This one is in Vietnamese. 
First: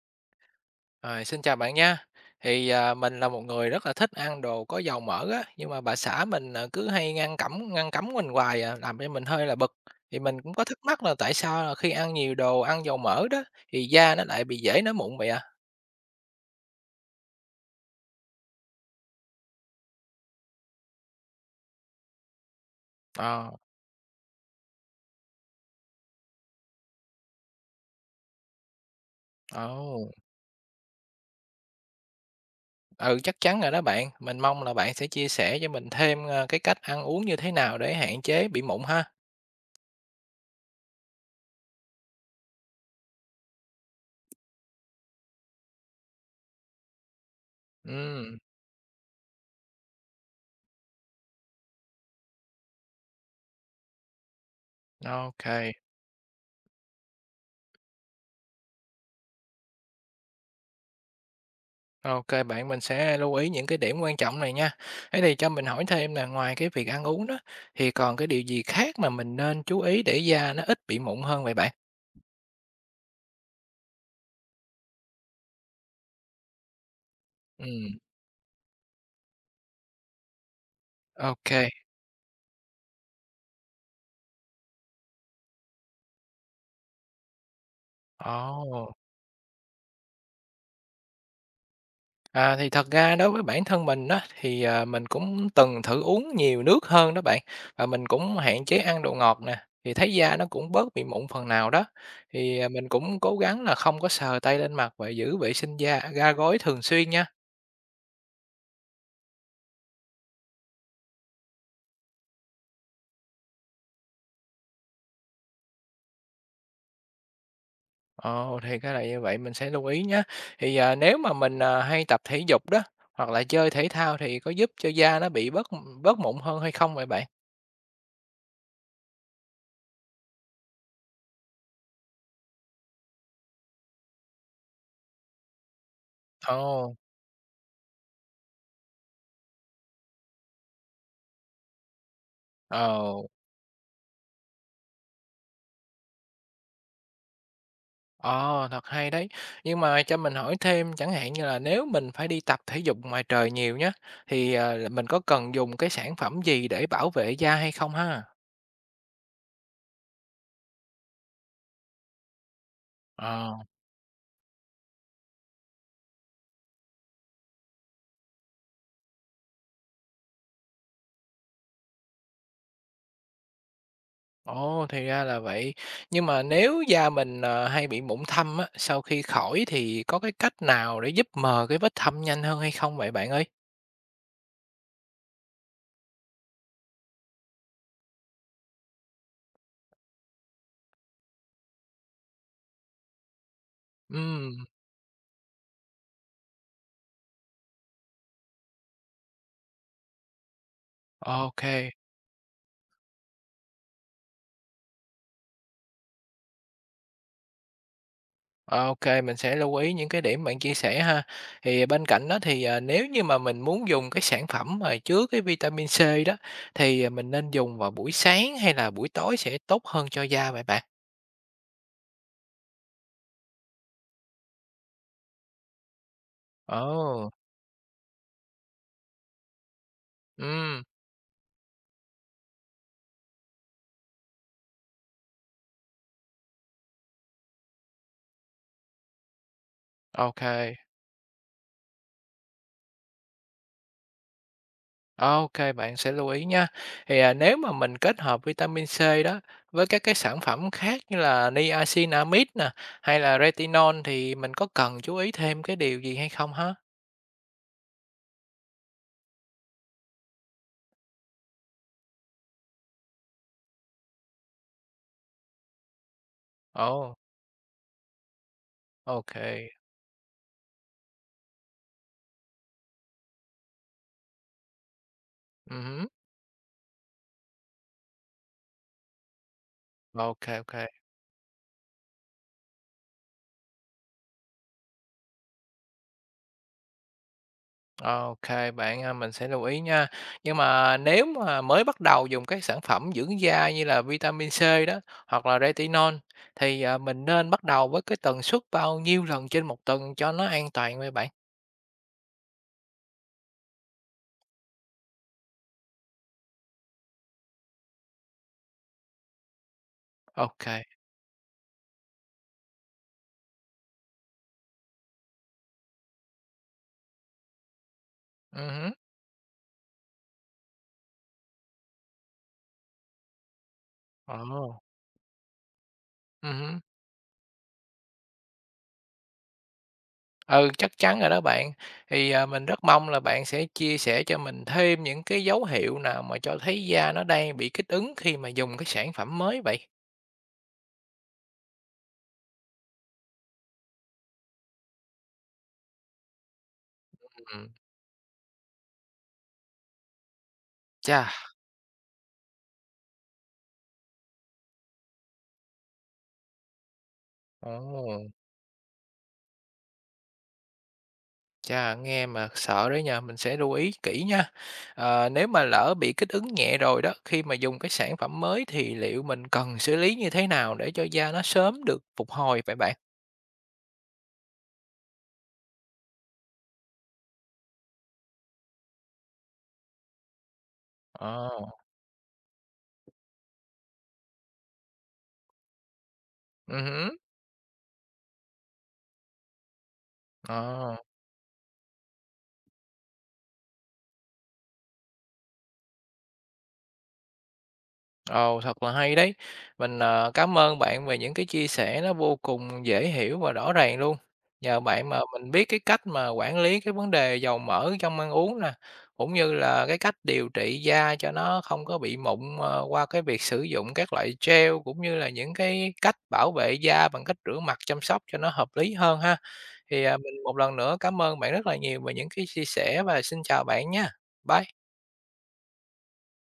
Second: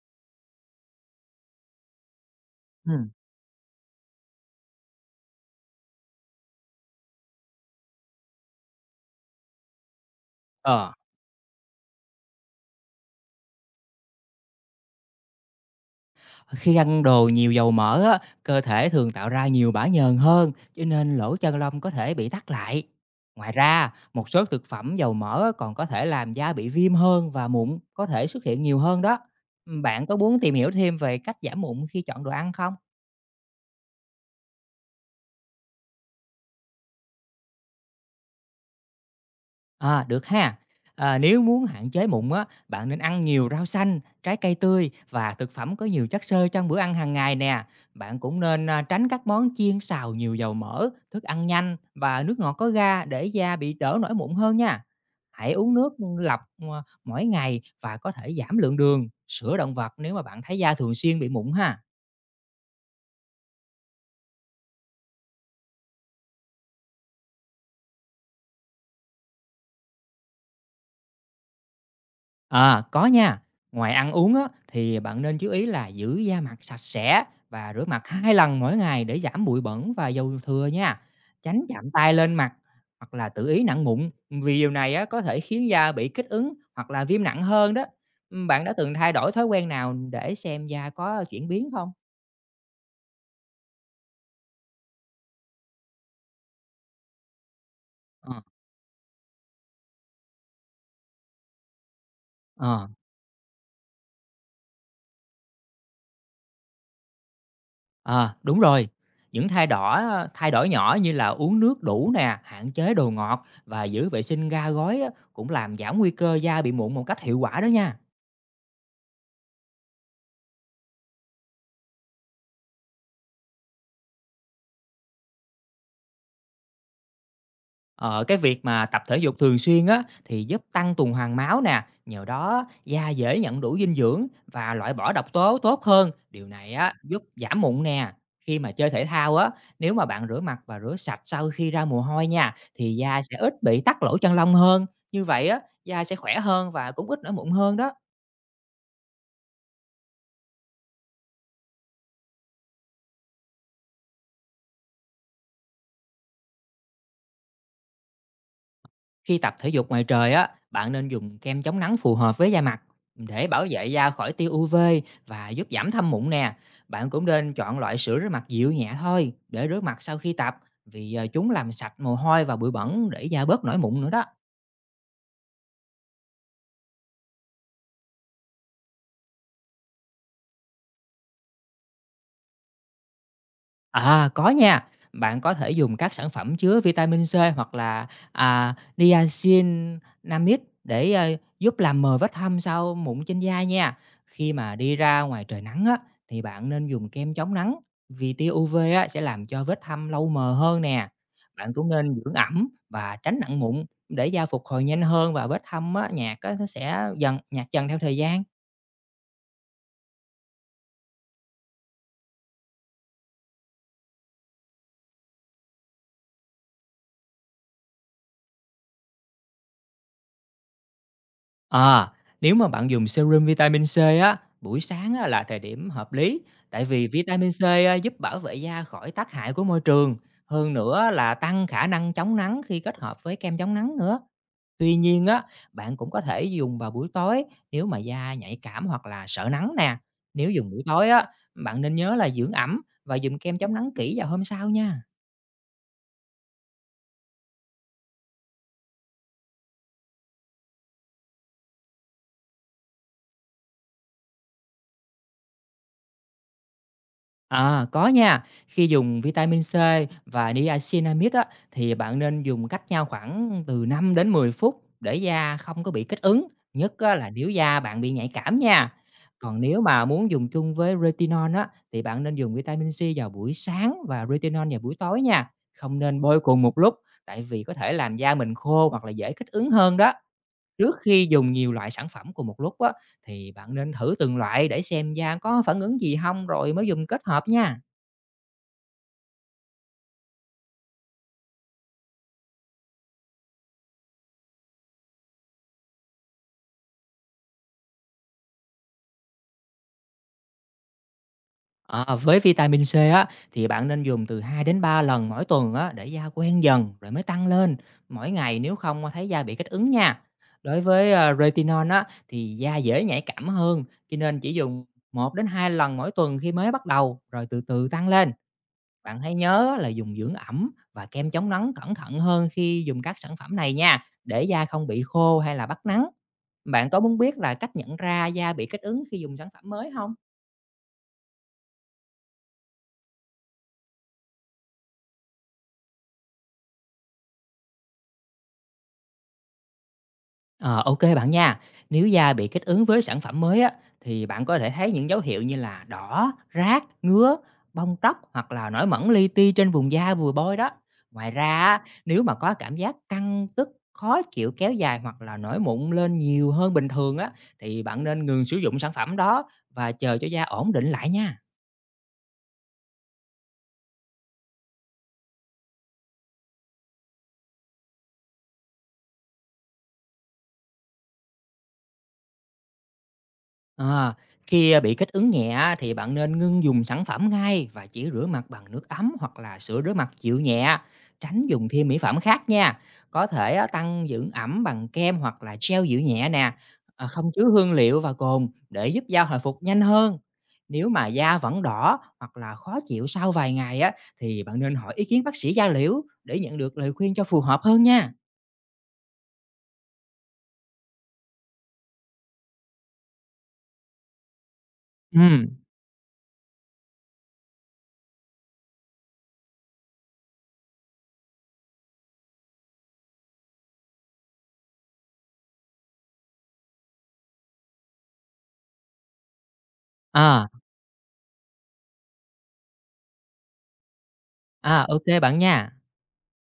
Rồi, xin chào bạn nha. Ừm, Mình là một người rất là thích ăn đồ có dầu mỡ á, nhưng mà bà xã mình cứ hay ngăn cấm mình hoài, làm cho mình hơi là bực. Thì mình cũng có thắc ờ, mắc là tại sao là khi ăn nhiều đồ ăn dầu mỡ đó thì da nó lại bị dễ nổi mụn vậy à? Khi ăn đồ nhiều dầu mỡ á, cơ thể thường tạo ra nhiều bã nhờn hơn, cho nên lỗ chân lông có thể bị tắc lại. Ngoài Ờ. ra, một số thực phẩm dầu mỡ á còn có thể làm da bị viêm hơn và mụn có thể xuất hiện nhiều hơn đó. Bạn Ồ. có muốn tìm hiểu thêm về cách giảm mụn khi chọn đồ ăn không? Ừ, chắc chắn rồi đó bạn. Mình mong là bạn sẽ chia sẻ cho mình thêm cái cách ăn uống như thế nào để hạn chế bị mụn ha. À, được ha. À, nếu muốn hạn chế mụn á, bạn nên ăn nhiều rau xanh, trái cây tươi và thực phẩm có nhiều chất xơ trong bữa ăn hàng ngày nè. Bạn Ừ. cũng nên tránh các món chiên xào nhiều dầu mỡ, thức ăn nhanh và nước ngọt có ga để da bị đỡ nổi mụn hơn nha. OK. Hãy uống nước lọc mỗi ngày và có thể giảm lượng đường, sữa động vật nếu mà bạn thấy da thường xuyên bị mụn ha. OK bạn, mình sẽ lưu ý những cái điểm quan trọng này nha. Thế thì cho mình hỏi thêm là ngoài cái việc ăn uống đó, thì còn cái điều gì khác mà mình nên chú ý để da nó ít bị mụn hơn vậy bạn? À, có nha. Ngoài ăn uống á, thì bạn nên chú ý là giữ da mặt sạch sẽ và rửa Ừm. mặt hai lần mỗi ngày để giảm bụi bẩn và dầu thừa nha. Tránh OK. chạm tay lên mặt hoặc là tự ý nặng mụn vì điều này á, có thể khiến da bị kích ứng hoặc là viêm nặng hơn đó. Bạn đã từng Ồ. thay đổi thói quen nào để xem da có chuyển biến không? Thì thật ra đối với bản thân mình đó thì mình cũng từng thử uống nhiều nước hơn đó bạn, và mình Ờ. cũng hạn chế ăn đồ ngọt nè, thì thấy da nó cũng bớt bị mụn phần nào đó. Ờ. Mình cũng cố gắng là không có sờ tay lên mặt và giữ vệ sinh da, ga gối thường xuyên nha. À, đúng rồi. Những thay đổi nhỏ như là uống nước đủ nè, hạn chế đồ ngọt và giữ vệ sinh ga gói á, cũng làm giảm nguy cơ da bị mụn một cách hiệu quả đó nha. Ồ, thì cái là như vậy mình sẽ lưu ý nhé. Nếu mà mình hay tập thể dục đó, hoặc là chơi thể thao thì có giúp cho da nó bị bớt bớt mụn hơn hay không vậy bạn? Ờ, cái việc mà tập thể dục thường xuyên á thì giúp tăng tuần hoàn máu nè, nhờ đó da dễ nhận đủ dinh dưỡng và loại bỏ độc tố tốt hơn. Điều này á Ồ. giúp giảm mụn nè. Khi mà chơi thể thao á, nếu mà bạn rửa mặt và rửa sạch sau khi ra mồ hôi nha thì da Ồ. sẽ ít bị tắc lỗ chân lông hơn. Như vậy á, da sẽ khỏe hơn và cũng ít nổi mụn hơn đó. Ồ, thật hay đấy. Nhưng mà cho mình hỏi thêm, chẳng hạn như là nếu mình phải đi tập thể dục ngoài trời nhiều nhá, thì là mình có cần dùng cái sản phẩm gì để bảo vệ da hay không ha? Khi tập thể dục ngoài trời á, bạn nên dùng kem chống nắng phù hợp với da mặt để Ờ. bảo vệ da khỏi tia UV và giúp giảm thâm mụn nè. Bạn cũng nên chọn loại sữa rửa mặt dịu nhẹ thôi để rửa mặt sau khi tập vì chúng làm sạch mồ hôi và bụi bẩn để da bớt nổi mụn nữa đó. Ồ, thì ra là vậy. Nhưng mà nếu da mình hay bị mụn thâm á, sau khi khỏi thì có cái cách nào để giúp mờ cái vết thâm nhanh hơn hay không vậy bạn ơi? À, có nha. Bạn có thể dùng các sản phẩm chứa vitamin C hoặc là, niacinamide để giúp làm mờ vết thâm sau mụn trên da nha. Khi Ừm. mà đi ra ngoài trời nắng á, thì bạn nên dùng kem chống nắng vì tia UV á sẽ làm cho vết thâm lâu mờ hơn nè. OK, Bạn kê, cũng nên dưỡng ẩm và tránh nặng mụn để da phục hồi nhanh hơn và vết thâm á nhạt á, nó sẽ dần nhạt dần theo thời gian. mình sẽ lưu ý những cái điểm bạn chia sẻ ha. Thì bên cạnh đó thì nếu như mà mình muốn dùng cái sản phẩm mà chứa cái vitamin C đó, thì mình nên dùng vào buổi sáng hay là buổi tối sẽ tốt hơn cho da vậy bạn? À, nếu mà bạn dùng serum vitamin C á, buổi sáng á, là thời điểm hợp lý, tại vì Ồ. vitamin C á, giúp bảo vệ da khỏi tác hại của môi trường, hơn Ừm. nữa là tăng khả năng chống nắng khi kết hợp với kem chống nắng nữa. Tuy nhiên á, bạn cũng có thể dùng vào buổi tối nếu mà da nhạy cảm hoặc là sợ nắng nè. Ô. Nếu dùng buổi tối á, bạn nên nhớ là dưỡng ẩm và dùng kem chống nắng kỹ vào hôm sau nha. OK, bạn sẽ lưu ý nha. Nếu mà mình kết hợp vitamin C đó với các cái sản phẩm khác như là niacinamide nè, hay là retinol thì mình có cần chú ý thêm cái điều gì hay không hả? À, có nha. Khi dùng vitamin C và niacinamide á, thì bạn nên dùng cách nhau khoảng từ 5 đến 10 phút để da không có bị kích ứng, nhất Ồ, á, oh, là nếu da bạn bị nhạy cảm nha. Còn OK. nếu mà muốn dùng chung với retinol á, thì bạn nên dùng vitamin C vào buổi sáng và retinol vào buổi tối nha. Không Ừm. nên bôi cùng một lúc, tại vì có thể làm da mình khô hoặc là dễ kích ứng hơn đó. OK, OK. Trước khi dùng nhiều loại sản phẩm cùng một lúc á, thì bạn nên thử từng loại để xem da có phản ứng gì không rồi mới dùng kết hợp nha. OK, bạn, mình sẽ lưu ý nha. Nhưng mà nếu mà mới bắt đầu dùng các sản phẩm dưỡng da như là vitamin C đó, hoặc là retinol thì mình nên bắt đầu với cái tần suất bao nhiêu lần trên một tuần cho nó an toàn vậy bạn? Ờ, với vitamin C á, thì bạn nên dùng từ 2 đến 3 lần mỗi tuần á, để da quen dần rồi mới tăng lên mỗi ngày nếu không thấy da bị kích ứng nha. Đối OK. với, retinol á, thì da dễ nhạy cảm hơn, cho nên chỉ dùng 1 đến 2 lần mỗi tuần khi mới bắt đầu, rồi từ từ tăng lên. Ừm. Bạn hãy nhớ là dùng dưỡng ẩm và kem chống nắng cẩn thận hơn khi dùng các sản phẩm này nha, để da Ồ, không bị khô hay là bắt nắng. Hứm. Bạn có muốn biết là cách nhận ra da bị kích ứng khi dùng sản phẩm mới không? Ừ, chắc chắn rồi đó bạn. Mình rất mong là bạn sẽ chia sẻ cho mình thêm những cái dấu hiệu nào mà cho thấy da nó đang bị kích ứng khi mà dùng cái sản phẩm mới vậy? Ờ, ô Bạn nha. Nếu da bị kích ứng với sản phẩm mới á, thì bạn có thể thấy những dấu hiệu như là đỏ, rát, ngứa, Ừm. bong tróc hoặc là nổi mẩn li ti trên vùng da vừa bôi đó. Chà. Ngoài ra á, nếu mà có cảm giác căng, tức, khó chịu kéo dài hoặc là nổi mụn lên nhiều hơn bình thường á, Ồ. thì bạn nên ngừng sử dụng sản phẩm đó và chờ cho da ổn định lại nha. Chà, nghe mà sợ đấy nha, mình sẽ lưu ý kỹ nha. Ờ, nếu mà lỡ bị kích ứng nhẹ rồi đó, khi mà dùng cái sản phẩm mới thì liệu mình cần xử lý như thế nào để cho da nó sớm được phục hồi vậy bạn? À, khi bị kích ứng nhẹ á, thì bạn nên ngưng dùng sản phẩm ngay và chỉ rửa mặt bằng nước ấm hoặc là sữa rửa mặt dịu nhẹ, tránh Ờ, dùng thêm mỹ phẩm khác nha. Có thể á, tăng dưỡng ẩm bằng kem hoặc là gel dịu nhẹ nè, hứm, không chứa hương liệu và cồn để giúp da hồi phục nhanh hơn. Nếu ờ. mà da vẫn đỏ hoặc là khó chịu sau vài ngày á thì bạn nên hỏi ý kiến bác sĩ da liễu để nhận được lời khuyên cho phù hợp hơn nha. Ồ, thật là hay đấy. Mình cám ơn bạn về những cái chia sẻ nó vô cùng dễ hiểu và rõ ràng luôn. Nhờ bạn mà mình Ừ. biết cái cách mà quản lý cái vấn đề dầu mỡ trong ăn uống nè, cũng như là cái cách điều trị da cho nó không có bị mụn, qua cái việc sử dụng các loại gel, cũng như là những cái cách bảo vệ da bằng cách rửa mặt chăm sóc cho nó hợp lý hơn ha. Mình À, một lần nữa cảm ơn bạn rất là nhiều về những cái chia sẻ và xin chào bạn nha. Bye. OK bạn nha.